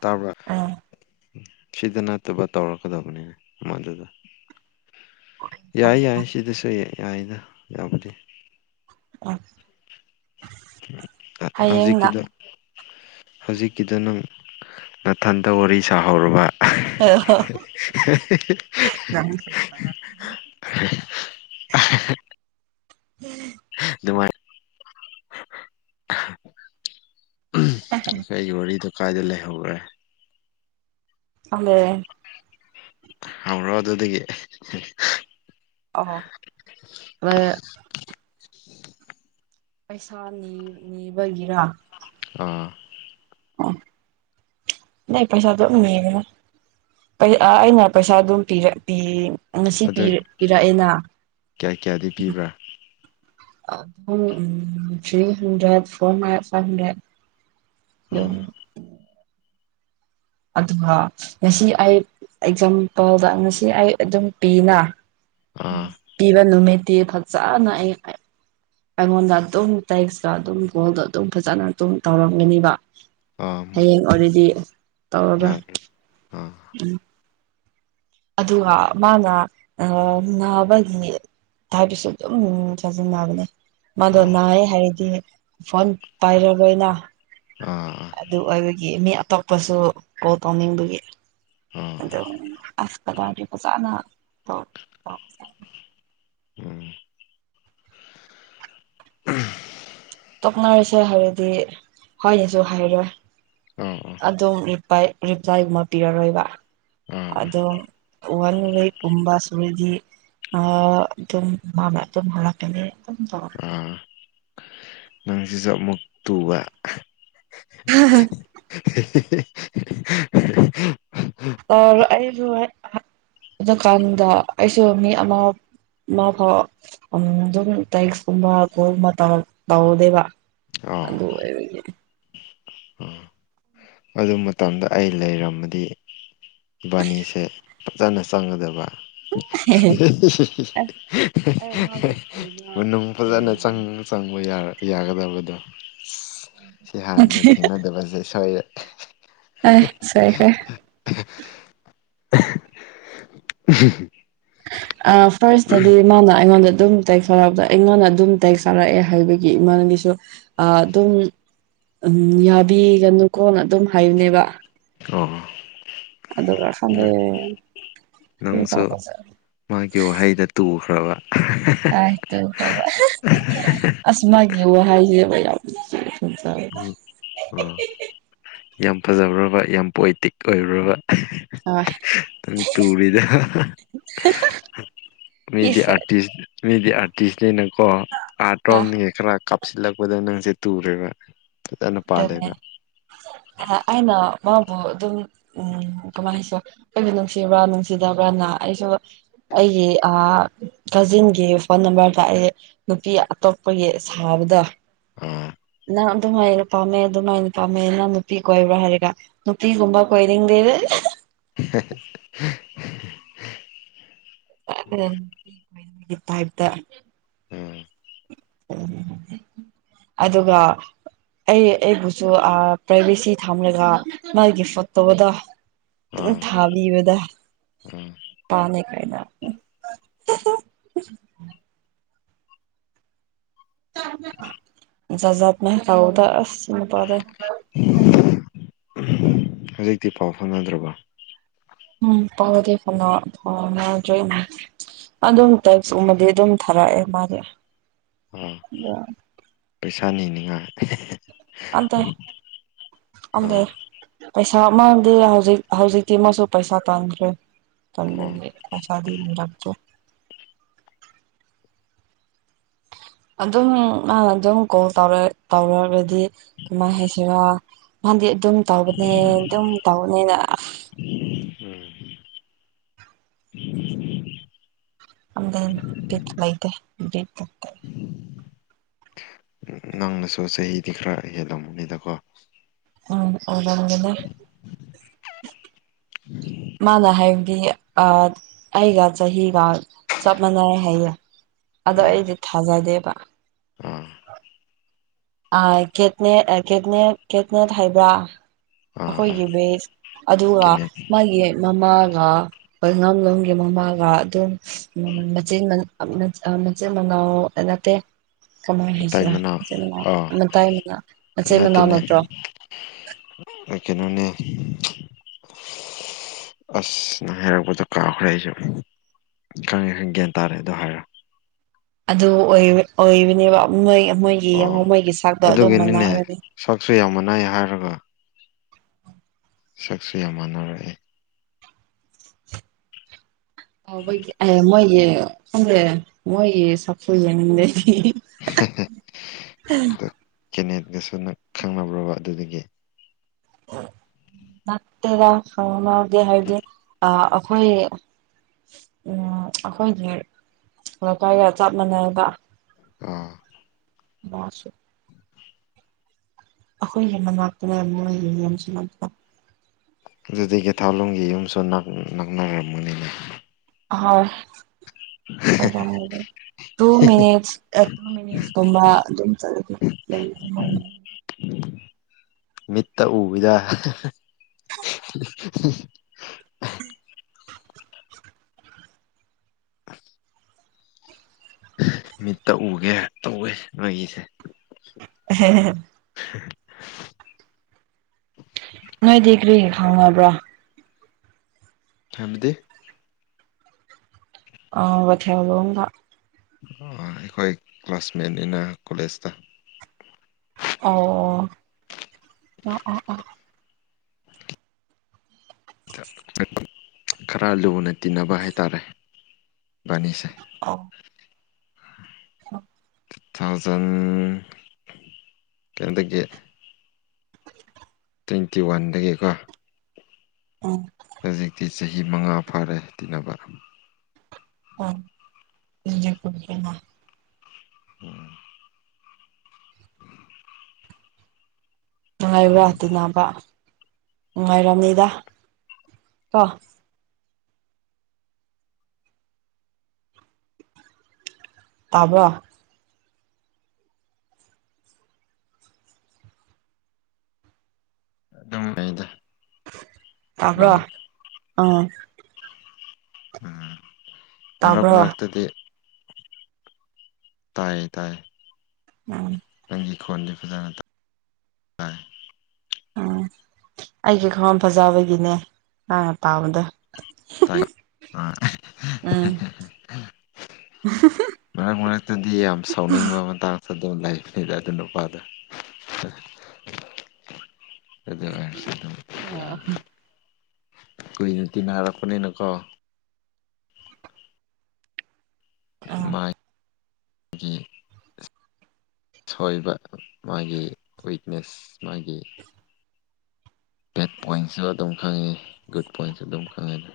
ꯇ ꯁꯤꯗ ꯅꯠꯇꯕ ꯇꯧꯔꯛꯀꯗꯕꯅꯤꯅ ꯃꯗꯨꯗ ꯌꯥꯏ ꯌꯥꯏ ꯁꯤꯗꯁꯨ ꯌꯥꯏꯗ ꯌꯥꯕꯨꯗꯤ ꯎꯝ ꯍꯧꯖꯤ ꯍꯌꯦꯡꯅ ꯀꯗ ꯍꯧꯖꯤꯛꯀꯤꯗ ꯅꯪ ꯅꯥꯊꯟꯗ ꯋꯥꯔꯤ ꯁꯥꯍꯧꯔꯕ [unintelligible] [unintelligible] ꯌꯥꯝ ꯐ [unintelligible] ꯀ ꯋꯥꯔꯤꯗꯣ ꯀꯥꯏꯗ ꯂꯩꯍꯧꯔꯦ [unintelligible] ꯍꯧꯔꯣ ꯑꯗꯨꯗꯒꯤ [unintelligible] ꯄꯩꯁꯥꯅꯤ ꯅꯤꯕꯒꯤꯔ ꯑꯥ ꯑ ꯅ ꯄꯩꯁꯥꯗꯨꯣꯉ ꯑꯩꯅ ꯄꯩꯁꯥꯗꯨ ꯄꯤ ꯉꯁꯤ ꯑꯗꯨ ꯄꯤꯔꯛꯑꯦꯅ ꯀꯌꯥ ꯀꯌꯥꯗꯤ ꯄꯤꯕ꯭ꯔꯥ ꯑꯗꯨꯝ ꯊ꯭ꯔꯤ ꯍꯟꯗ꯭ꯔꯦꯠ ꯐꯣꯔ ꯍ꯭ꯔꯦ ꯐꯥꯏꯚ ꯍꯟꯗ꯭ꯔꯦꯠ ꯑꯗꯨꯝ ꯑꯥ ꯑꯗꯨꯒ ꯉꯁꯤ ꯑꯩ ꯑꯦꯛꯖꯥꯝꯄꯜꯗ ꯉꯁꯤ ꯑꯩ ꯑꯗꯨꯝ ꯄꯤꯅ ꯑꯥ ꯄꯤꯕ ꯂꯨꯃꯦꯠꯇ ꯐꯖꯥꯅ ꯑꯩꯉꯣꯟꯗ ꯑꯗꯨꯝ ꯇꯦꯛꯁꯇ ꯑꯗꯨꯝ ꯒꯣꯜꯗꯣ ꯑꯗꯨꯝ ꯐꯖꯅ ꯑꯗꯨꯝ ꯇꯧꯔꯝꯒꯅꯤꯕ ꯑꯥ ꯍꯌꯦꯡ ꯑꯣꯏꯗꯤ ꯇꯧꯔꯕ꯭ꯔ ꯎꯝ [unintelligible] ꯑꯗꯨꯒ ꯃꯥꯅ ꯅꯥꯕꯒꯤ ꯊꯥꯕꯤꯁꯨ ꯑꯗꯨꯝ ꯁꯥꯥꯖꯅꯕꯅꯤ ꯃꯥꯗꯣ ꯑꯣ ꯅꯥꯏ ꯍꯥꯏꯔꯗꯤ ꯐꯣꯟ ꯄꯥꯏꯔꯣꯏꯅ ꯑꯝ ꯑꯗꯨ ꯑꯣꯏꯕꯒꯤ ꯃꯤ ꯑꯇꯣꯞꯄꯁꯨ ꯀꯣꯜ ꯇꯧꯅꯤꯡꯕꯒꯤ ꯎꯝ ꯑꯁꯇꯒꯥ ꯐꯖꯥꯅ ꯇꯧ ꯑ ꯎꯝ ꯇꯣꯛꯅꯔꯁꯦ ꯍꯥꯏꯔꯗꯤ ꯍꯣꯏꯅꯦꯁꯨ ꯍꯥꯏꯔꯣꯏ ꯑꯣ ꯑꯣ ꯑꯗꯨꯝ꯭ꯂ ꯔꯤꯄ꯭ꯂꯥꯏꯒꯨꯝꯕ ꯄꯤꯔꯔꯣꯏꯕ ꯑꯥ ꯑꯣ ꯑꯣꯟꯋꯦ ꯀꯨꯝꯕꯥ ꯁꯨꯔꯗꯤ ꯑ ꯑꯗꯨꯝ ꯃꯥꯅ ꯑꯗꯨꯝ ꯍꯂꯀꯅꯤ ꯑꯗꯨꯝ ꯇꯧ ꯑ ꯅꯨꯃꯤꯠꯁꯤꯁꯨ ꯑꯃꯨꯛ ꯇꯨꯕ [unintelligible] [unintelligible] ꯑꯩ ꯑꯩꯁꯨ ꯍꯦꯛ [inaudible] ꯑꯩꯁꯨ ꯃꯤ ꯑꯃ ꯃꯥ ꯐꯥꯎ ꯑꯗꯨꯝ ꯇꯦꯛꯁꯀꯨꯝꯕ ꯀꯣꯜꯒꯨꯝ ꯇꯧꯔ ꯇꯧꯗꯦꯕ ꯑꯥ [unintelligible] [unintelligible] ꯑꯗꯨ ꯃꯇꯝꯗ ꯑꯩ ꯂꯩꯔꯝꯃꯗꯤ ꯕꯥꯅꯤꯁꯦ ꯐꯖꯅ ꯆꯪꯒꯗꯕ ꯑꯁ ꯑꯩ ꯃꯥꯕꯨ ꯀꯨꯏꯕ ꯃꯅꯨꯡ ꯐꯖꯅ ꯂꯩꯔꯤꯌꯦ ꯆꯪ ꯆꯪꯕ ꯌꯥ ꯌꯥꯒꯗꯕꯗꯣ [unintelligible] ꯁꯤ ꯍꯥꯟꯅ ꯊꯦꯡꯅꯗꯕꯖꯦ ꯁꯣꯏꯔꯦ ꯑ ꯁꯣꯏꯈ꯭ꯔꯦ [unintelligible] ꯑ ꯐꯥꯔꯁꯇꯗꯤ ꯃꯥꯅ ꯑꯩꯉꯣꯟꯗ ꯑꯗꯨꯝ ꯇꯩꯊꯥꯔꯛꯄꯗ ꯑꯩꯉꯣꯟꯗ ꯑꯗꯨꯝ ꯇꯩꯊꯥꯔꯛꯑꯦ ꯍꯥꯏꯕꯒꯤ ꯏꯃꯥꯒꯤꯁꯨ ꯑꯗꯨꯝ ꯎꯝ ꯌꯥꯕꯤꯒꯅꯨꯀꯣꯅ ꯑꯗꯨꯝ ꯍꯥꯏꯌꯨꯅꯦꯕ ꯑꯣ ꯑꯗꯨꯒ ꯁꯣꯟꯗꯩꯩ ꯀ꯭ꯔꯤ ꯅꯪꯁꯨ ꯇꯧꯄꯖꯦ ꯃꯥꯒꯤ ꯋꯥꯍꯩꯗ ꯇꯨꯈ꯭ꯔꯕ ꯑꯥꯏ ꯇꯨꯈ꯭ꯔꯕ [unintelligible] ꯑꯁ ꯃꯥꯒꯤ ꯋꯥꯍꯩꯁꯦꯕ ꯌꯥꯝ ꯐꯖꯕꯅꯦ ꯎ ꯑꯥ ꯌꯥꯝ ꯐꯖꯕ꯭ꯔꯥꯕ ꯌꯥꯝ ꯄꯣꯏꯇꯤꯛ ꯑꯣꯏꯕ꯭ꯔꯕ ꯍꯣꯏ ꯅꯪ ꯇꯨꯔꯤꯗ [unintelligible] ꯗꯤ ꯏꯁ ꯑꯔꯇꯤꯁ ꯃꯤꯗꯤ ꯑꯥꯔꯇꯤꯁꯅꯦꯅꯀꯣ ꯑꯥꯔꯠ ꯔꯣꯝꯅꯤ ꯈꯔ ꯀꯥꯞꯁꯤꯜꯂꯛꯄꯗ ꯅꯪꯁꯦ ꯇꯨꯔꯦꯕ [unintelligible] [unintelligible] ꯑꯩꯅ ꯃꯥꯕꯨ ꯑꯗꯨꯝ ꯎꯝ ꯀꯃꯥꯏꯅꯁꯨ ꯑꯩꯁꯨ ꯅꯨꯡꯁꯤꯕ꯭ꯔꯥ ꯅꯨꯡꯁꯤꯗꯕ꯭ꯔꯅ ꯑꯩꯁꯨ ꯑꯩꯒꯤ ꯑꯥ ꯀꯖꯤꯟꯒꯤ ꯐꯣꯟ ꯅꯝꯕꯔꯗ ꯑꯩ ꯅꯨꯄꯤ ꯑꯇꯣꯞꯄꯒꯤ ꯁꯥꯕꯗ ꯑꯥ ꯅ [inaudible] ꯄꯥꯝꯃꯦ ꯑꯗꯨꯃꯥꯏꯅ ꯄꯥꯝꯃꯦꯅ ꯅꯨꯄꯤ ꯀꯣꯏꯕ꯭ꯔꯥ ꯍꯥꯏꯔꯒ ꯅꯨꯄꯤꯒꯨꯝꯕ ꯀꯣꯏꯅꯤꯡꯗꯦ ꯍꯦꯍꯦ [inaudible] ꯄꯥꯏꯞꯇ ꯎꯝ ꯎ ꯑꯗꯨꯒ ꯑꯩ ꯑꯩꯕꯨꯁꯨ ꯑꯥ ꯄ꯭ꯔꯥꯏꯚꯦꯁꯤ ꯊꯝꯔꯒ ꯃꯥꯒꯤ ꯐꯣꯠꯇꯣꯗ ꯗꯨꯝ ꯑꯥ ꯊꯥꯕꯤꯕꯗꯥ ꯎꯝ ꯄꯥꯃꯦ ꯀꯥꯏꯅ ꯖꯥꯖꯠꯅꯦ ꯀꯥꯎꯗ ꯑꯁ ꯅꯨꯄꯥꯗꯣ ꯍꯧꯖꯤꯛꯇꯤ ꯄꯥꯎ ꯐꯥꯎꯅꯗ꯭ꯔꯕꯣ ꯎꯝ ꯄꯥꯎꯗꯤ ꯐꯥꯎꯅ ꯐꯥꯎꯅꯗ꯭ꯔꯦꯅꯦ ꯑꯗꯨꯝ ꯇꯦꯛꯁꯀꯨꯝꯃꯗꯤ ꯑꯗꯨꯝ ꯊꯥꯔꯛꯑꯦ ꯃꯥꯗꯤ ꯑꯥ ꯄꯩꯁꯥꯅꯤꯅꯤꯉꯥꯏ ꯄꯝꯗ ꯄꯥꯝꯗꯦ ꯑꯥ ꯄꯩꯁꯥ ꯑꯃꯗꯤ ꯍꯧꯖꯤꯛ ꯍꯧꯖꯤꯛꯇꯤ ꯑꯃꯁꯨ ꯄꯩꯁꯥ ꯇꯥꯟꯈ꯭ꯔꯦ ꯑꯣ [inaudible] ꯄꯩꯁꯥꯗꯤ ꯅꯤꯔꯛꯇ꯭ꯔꯦ ꯑꯗꯨꯝ ꯃꯥꯅ ꯑꯗꯨꯝ ꯀꯣꯜ ꯇꯧꯔꯒꯗꯤ ꯀꯃꯥꯏꯅ ꯍꯥꯏꯁ ꯁꯤꯔ ꯃꯥꯗꯤ ꯑꯗꯨꯝ ꯇꯧꯕꯅꯦ ꯑꯗꯨꯝ ꯇꯧꯕꯅꯦꯅ ꯎꯝ ꯑꯗ ꯄꯤꯠꯇ ꯂꯩꯗꯦ ꯠ ꯂꯥꯛꯇꯥ ꯅꯪꯅꯁꯨ ꯆꯍꯤꯗꯤ ꯈꯔ ꯍꯦꯜꯂꯝꯕꯅꯤꯗꯀꯣ ꯎꯝ ꯑꯣꯔꯒꯅꯦ ꯃꯥꯅ ꯍꯥꯏꯕꯗꯤ ꯑꯩꯒ ꯆꯍꯤꯒ ꯆꯞ ꯃꯥꯟꯅꯩ ꯍꯥꯏꯌꯦ ꯑꯗꯣ ꯑꯥ ꯑꯩꯗꯤ ꯊꯥꯖꯗꯦꯕ ꯑꯥ ꯦꯅꯦꯦꯅꯦ ꯀꯦꯠꯅꯦꯠ ꯍꯥꯏꯕ꯭ꯔꯥ ꯑꯥ ꯑꯥ ꯑꯩꯈꯣꯏꯒꯤ ꯕꯦꯁ ꯑꯗꯨꯒ ꯀꯦꯅꯦꯠ ꯃꯥꯒꯤ ꯃꯃꯥꯒ ꯑꯣꯏꯉꯝꯂꯣꯝꯒꯤ ꯃꯃꯥꯒ ꯑꯗꯨꯝ ꯎꯝ ꯃꯆꯦ ꯃ [unintelligible] ꯃꯥꯆꯦ ꯃꯅꯥꯎ ꯑꯥ ꯅꯠꯇꯦ ꯀꯃꯥꯏ ꯇꯥꯏ ꯍꯥꯏꯁꯤꯔ ꯃꯅꯥ ꯃꯆꯤꯟ ꯃꯅꯥꯎ ꯑꯥ ꯃꯇꯥꯏ ꯃꯅꯥ ꯃꯆꯩ ꯃꯅꯥꯎ ꯅꯠꯇ꯭ꯔꯣ ꯀꯩ ꯀꯩꯅꯣꯅꯦ [unintelligible] ꯑꯁ ꯅ ꯍꯥꯏꯔꯛꯄꯗꯣ ꯀꯥꯈ꯭ꯔꯦ ꯑꯩꯁꯨ ꯏꯀꯥꯏ ꯍꯜ ꯒ꯭ꯌꯥꯟ ꯇꯥꯔꯦ ꯑꯗꯨ ꯍꯥꯏꯔ ꯑꯗꯨ ꯑꯣꯏ ꯑꯣꯏꯕꯅꯦꯕ ꯃꯣꯏ ꯃꯣꯏꯒꯤ ꯑꯣ ꯌꯦꯉ ꯃꯩꯒꯤ ꯁꯥꯛꯇꯣ ꯑꯗꯨ ꯑꯗꯨꯒꯤꯅꯤꯅꯦ ꯃꯅꯥꯔꯅꯤ ꯁꯛꯁꯨ ꯌꯥꯝ ꯃꯥꯟꯅꯩ ꯍꯥꯏꯔꯒ ꯁꯛꯁꯨ ꯌꯥꯝ ꯃꯥꯟꯅꯔꯛꯑꯦ [unintelligible] ꯃꯣꯏꯒꯤ [unintelligible] ꯃꯣꯏꯒꯤ ꯁꯛꯇꯣ [unintelligible] ꯑ ꯀꯦꯅꯦꯠꯀꯁꯨ ꯅꯪ ꯈꯪꯅꯕ꯭ꯔꯕ ꯑꯗꯨꯗꯒꯤ ꯅꯠꯇꯦꯗꯅꯎꯒꯤꯦ ꯍꯥꯏꯗꯤ ꯑ ꯑꯩꯈꯣꯏ ꯎꯝ ꯑꯩꯈꯣꯏꯒꯤ ꯂꯩꯀꯥꯏꯒ ꯆꯞ ꯃꯥꯟꯅꯒ ꯑꯥ ꯃꯥꯁ [unintelligible] ꯑꯩꯈꯣꯏ ꯍꯦꯟꯅ ꯉꯥꯛꯇꯨꯅ ꯌꯥꯝ ꯅꯨꯡꯉꯥꯏꯌꯦ ꯌꯥꯝꯁꯨꯥꯛꯇꯅ ꯑꯗꯨꯗꯤ ꯀꯦ ꯊꯥꯎꯂꯨꯝꯝꯒꯤ ꯌꯨꯝꯁꯨ ꯅꯛꯅꯔꯝꯝꯕꯅꯤꯅꯦ ꯍ ꯍ ꯇꯨ ꯃꯠꯁ ꯇꯨ ꯃꯠꯁꯒꯨꯝꯕ ꯑꯗꯨꯝ ꯆꯠ ꯃꯤꯠꯇ ꯎꯕꯤꯗ ꯑ ꯃꯤꯠꯇ ꯎꯒꯦ ꯇꯧꯋꯦ ꯃꯣꯏꯒꯤꯁꯦ ꯍꯝ ꯍ ꯅꯣꯏꯗꯤ ꯀꯔꯤ ꯈꯪꯉꯕ꯭ꯔꯣ ꯊꯝꯗꯦ ꯑꯊꯕ ꯑꯩꯈꯣꯏ ꯀ꯭ꯂꯥꯁꯃꯦꯠꯅꯤꯅ ꯀꯣꯂꯦꯖꯇ ꯑꯣ ꯑꯣ ꯑꯣ ꯑꯣ ꯈꯔ ꯂꯨꯅ ꯇꯤꯟꯅꯕ ꯍꯥꯏꯇꯥꯔꯦ ꯕꯥꯅꯤꯁꯦ ꯑ ꯑ ꯇꯨ ꯊꯥꯎꯖꯟ ꯇꯦꯟꯗꯒꯤ ꯇ꯭ꯋꯦꯟꯇꯤ ꯋꯥꯟꯗꯒꯤꯀꯣ ꯎꯝ ꯍꯧꯖꯤꯛꯇꯤ ꯆꯍꯤ ꯃꯉꯥ ꯐꯥꯔꯦ ꯇꯤꯟꯅꯕ ꯑꯗꯤꯦ ꯑꯣꯝ ꯅꯨꯡꯉꯥꯏꯕ꯭ꯔꯥ ꯑꯗꯨꯅꯕ ꯅꯨꯡꯉꯥꯏꯔꯝꯅꯤꯗ ꯀꯣ ꯇꯕ ꯑꯗꯨꯝꯉꯥꯏꯗꯦ ꯇꯥꯕ꯭ꯔꯣ ꯑꯥ ꯎꯝ ꯃꯅꯨꯝ ꯇꯥꯕ꯭ꯔꯣ ꯔꯥꯛꯇꯗꯤ ꯇꯥꯏꯌꯦ ꯇꯥꯏꯌꯦ ꯎꯝ ꯅꯪꯒꯤ ꯈꯣꯟꯗꯤ ꯐꯖꯅ ꯇ ꯎꯝ ꯑꯩ ꯀ ꯈꯋꯥꯝ ꯐꯖꯕꯒꯤꯅꯦ ꯅꯪꯅ ꯄꯥꯕꯗꯣ ꯇꯥꯏ ꯑꯥ ꯎꯝ ꯃꯔꯛ ꯃꯔꯛꯇꯗꯤ ꯌꯥꯝ ꯁꯥꯎꯅꯤꯡꯕ ꯃꯇꯥꯡ ꯁꯗꯣꯝ ꯂꯥꯏꯕꯅꯤꯗ ꯑꯗꯨ ꯅꯨꯄꯥꯗ ꯑꯗꯨꯗ ꯑ ꯁꯤ ꯑꯗꯨ ꯌꯥꯥꯏ ꯀꯨꯏꯅ ꯇꯤꯟꯅꯔꯛꯄꯅꯤꯅ ꯀꯣ ꯎꯝ ꯃꯥ ꯁꯣꯏꯕ ꯃꯥꯒꯤ ꯋꯤꯛꯅꯦꯁ ꯃꯥꯒꯤ ꯕꯦꯠ ꯄꯣꯏꯟꯁꯨ ꯑꯗꯨꯝ ꯈꯪꯉꯦ ꯒꯨꯗ ꯄꯣꯏꯟꯁꯨ ꯑꯗꯨꯝ ꯈꯪꯉꯦ ꯑꯗꯨ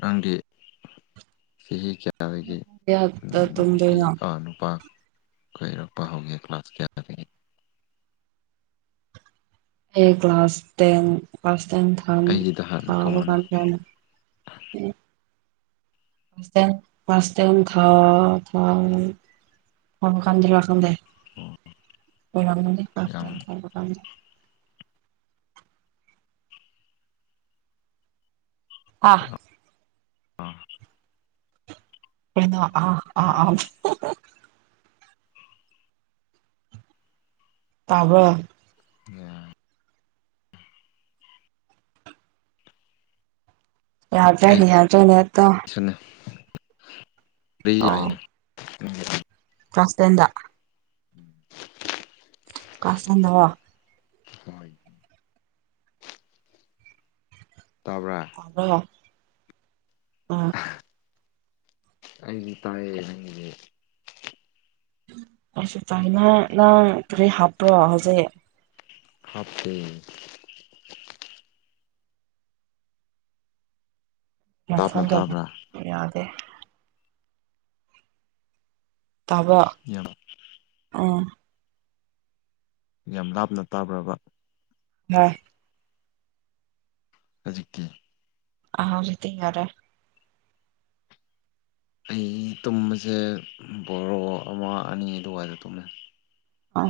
ꯔꯪꯗꯤ ꯁꯤ ꯀꯌꯥ ꯑꯗꯒꯤ ꯀꯌꯥꯗ ꯅꯨꯄꯤ ꯇꯨꯝꯗꯣꯏꯅꯣ ꯅꯨꯄꯥ ꯀꯣꯏꯔꯛꯄ ꯍꯧꯒꯦ ꯀ꯭ꯂꯥꯁ ꯀꯌꯥꯗꯒꯤ ꯑꯩ ꯀ꯭ꯂꯥꯁ ꯇꯦꯟ ꯀ꯭ꯂꯥꯁ ꯇꯦꯟ ꯑꯩꯒꯤꯗ ꯍꯥꯟꯅ ꯊꯥꯕ ꯈꯨꯝꯃꯨꯅꯦ ꯀꯥꯟꯗꯅ ꯎꯝ ꯁ ꯊ ꯊ ꯐ ꯀꯥꯟꯗ ꯋꯥ ꯀꯗꯦ ꯑꯣ ꯌꯥꯝ ꯑ ꯑ ꯑꯥ ꯑꯥ ꯑꯥ ꯑ ꯇꯥꯕ ꯑꯣ ꯌꯥꯗ꯭ꯔꯩꯅꯦ ꯌꯥꯗ꯭ꯔꯩꯅꯦ ꯑꯠꯇꯣ ꯑꯩꯅ ꯐꯁꯇꯦꯟꯗ [unintelligible] ꯀꯥꯁꯗꯋꯥ ꯍꯣꯏ ꯇꯕ꯭ꯔꯥ ꯑꯔ ꯑꯥ ꯑꯩꯗꯤ ꯇꯥꯏꯌꯦ ꯅꯪꯒꯤꯗꯤ ꯀꯩꯁꯨ ꯇꯥꯏꯅ ꯅꯪ ꯀꯔꯤ ꯍꯥꯞꯄ꯭ꯔꯣ ꯍꯧꯖꯤꯛ ꯍꯥꯞꯄꯦ ꯂꯥꯞꯅ ꯃꯐꯝꯖꯕ ꯇꯥꯕ꯭ꯔꯥ ꯌꯥꯗꯦ ꯇꯕ ꯌꯥꯝ ꯎꯝ ꯌꯥꯝ ꯂꯥꯞꯅ ꯇꯥꯕ꯭ꯔꯕ ꯌꯥ ꯍꯧꯖꯤꯛꯀꯤ ꯑꯖꯤꯗꯤ ꯌꯥꯔꯦ ꯑꯩ ꯇꯨꯝꯕꯁꯦ ꯕꯣꯔꯣ ꯑꯃ ꯑꯅꯤ ꯑꯗꯨꯋꯥꯏꯗ ꯇꯨꯝꯃꯦ ꯍ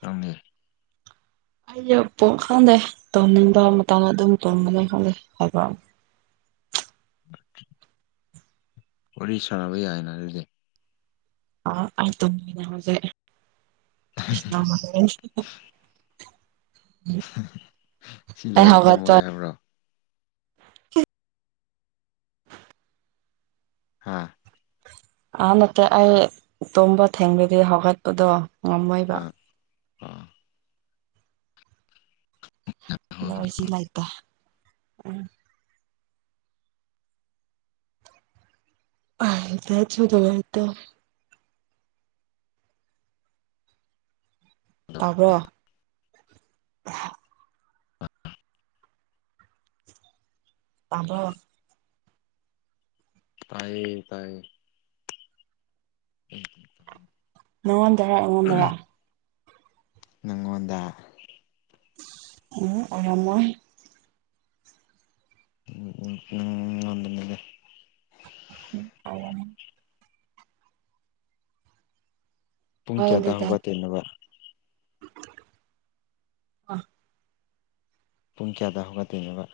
ꯊꯪꯃꯦ ꯑꯩꯁꯨ ꯄ ꯈꯪꯗꯦ ꯇꯧꯅꯤꯡꯕ ꯃꯇꯥꯡꯗ ꯑꯗꯨꯝ ꯇꯣꯡꯒꯅꯤ ꯈꯪꯗꯦ ꯍꯥꯏꯕ ꯑꯃ ꯏꯝ [inaudible] ꯋꯥꯔꯤ ꯁꯥꯅꯕ ꯌꯥꯏꯅ ꯍꯥꯏꯔꯗꯤ [unintelligible] ꯁꯤ ꯑꯩ ꯂꯣꯏꯔ ꯇꯨꯝꯃꯒꯦ ꯍꯧꯒꯠꯇꯧꯔꯦ ꯍꯥꯏꯕ꯭ꯔꯣ [inaudible] ꯍꯥꯥ ꯑ ꯅꯠꯇꯦ ꯑꯩ ꯇꯨꯝꯝꯕ ꯊꯦꯡꯕꯗꯤ ꯍꯧꯒꯠꯄꯗꯣ ꯉꯝꯃꯣꯏꯕ ꯑꯝ [unintelligible] [unintelligible] ꯇꯥꯕ꯭ꯔꯣ ꯑ ꯇꯥꯕ ꯇꯥꯏꯌꯦ ꯇꯥꯏꯌꯦ ꯎ ꯅꯉꯗ꯭ꯔ ꯅꯗ꯭ꯔ ꯅꯪꯉꯣꯟꯗ ꯑꯣ ꯑꯔꯝ ꯎ ꯎ ꯎꯝ ꯉꯗꯅꯤꯗꯦ ꯎ ꯑ ꯄꯨꯡ ꯍꯣꯏ ꯀꯌꯥꯗꯥ ꯑꯗꯨꯗꯤ ꯍꯧꯒ ꯇꯣꯏꯅꯣꯕ ꯄꯨꯡ ꯀꯌꯥꯗ ꯍꯧꯒꯠꯇꯣꯏꯅꯣꯕ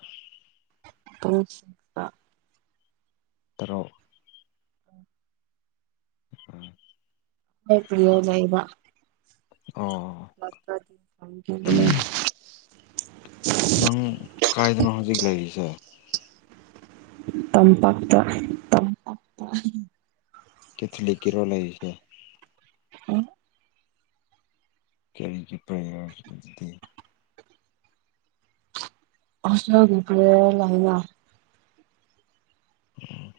ꯄꯨꯡ ꯁꯤꯛꯁꯇ ꯇꯔꯨꯛ [inaudible] ꯑꯩ ꯐꯤꯔꯣꯜ ꯂꯩꯩꯕ ꯑꯣ [unintelligible] ꯅꯪ ꯀꯥꯏꯗꯅꯣ ꯍꯧꯖꯤꯛ ꯂꯩꯔꯤꯁꯦ ꯇꯝꯄꯥꯛꯇ ꯇꯝ ꯀꯊꯂꯤꯛ ꯀꯤꯔꯣ ꯂꯩꯔꯤꯁꯦ ꯎꯝ ꯀꯔꯤꯒꯤ ꯄ꯭ꯔꯦꯌꯔ ꯑꯗꯨꯗꯤ [unintelligible] ꯎꯝ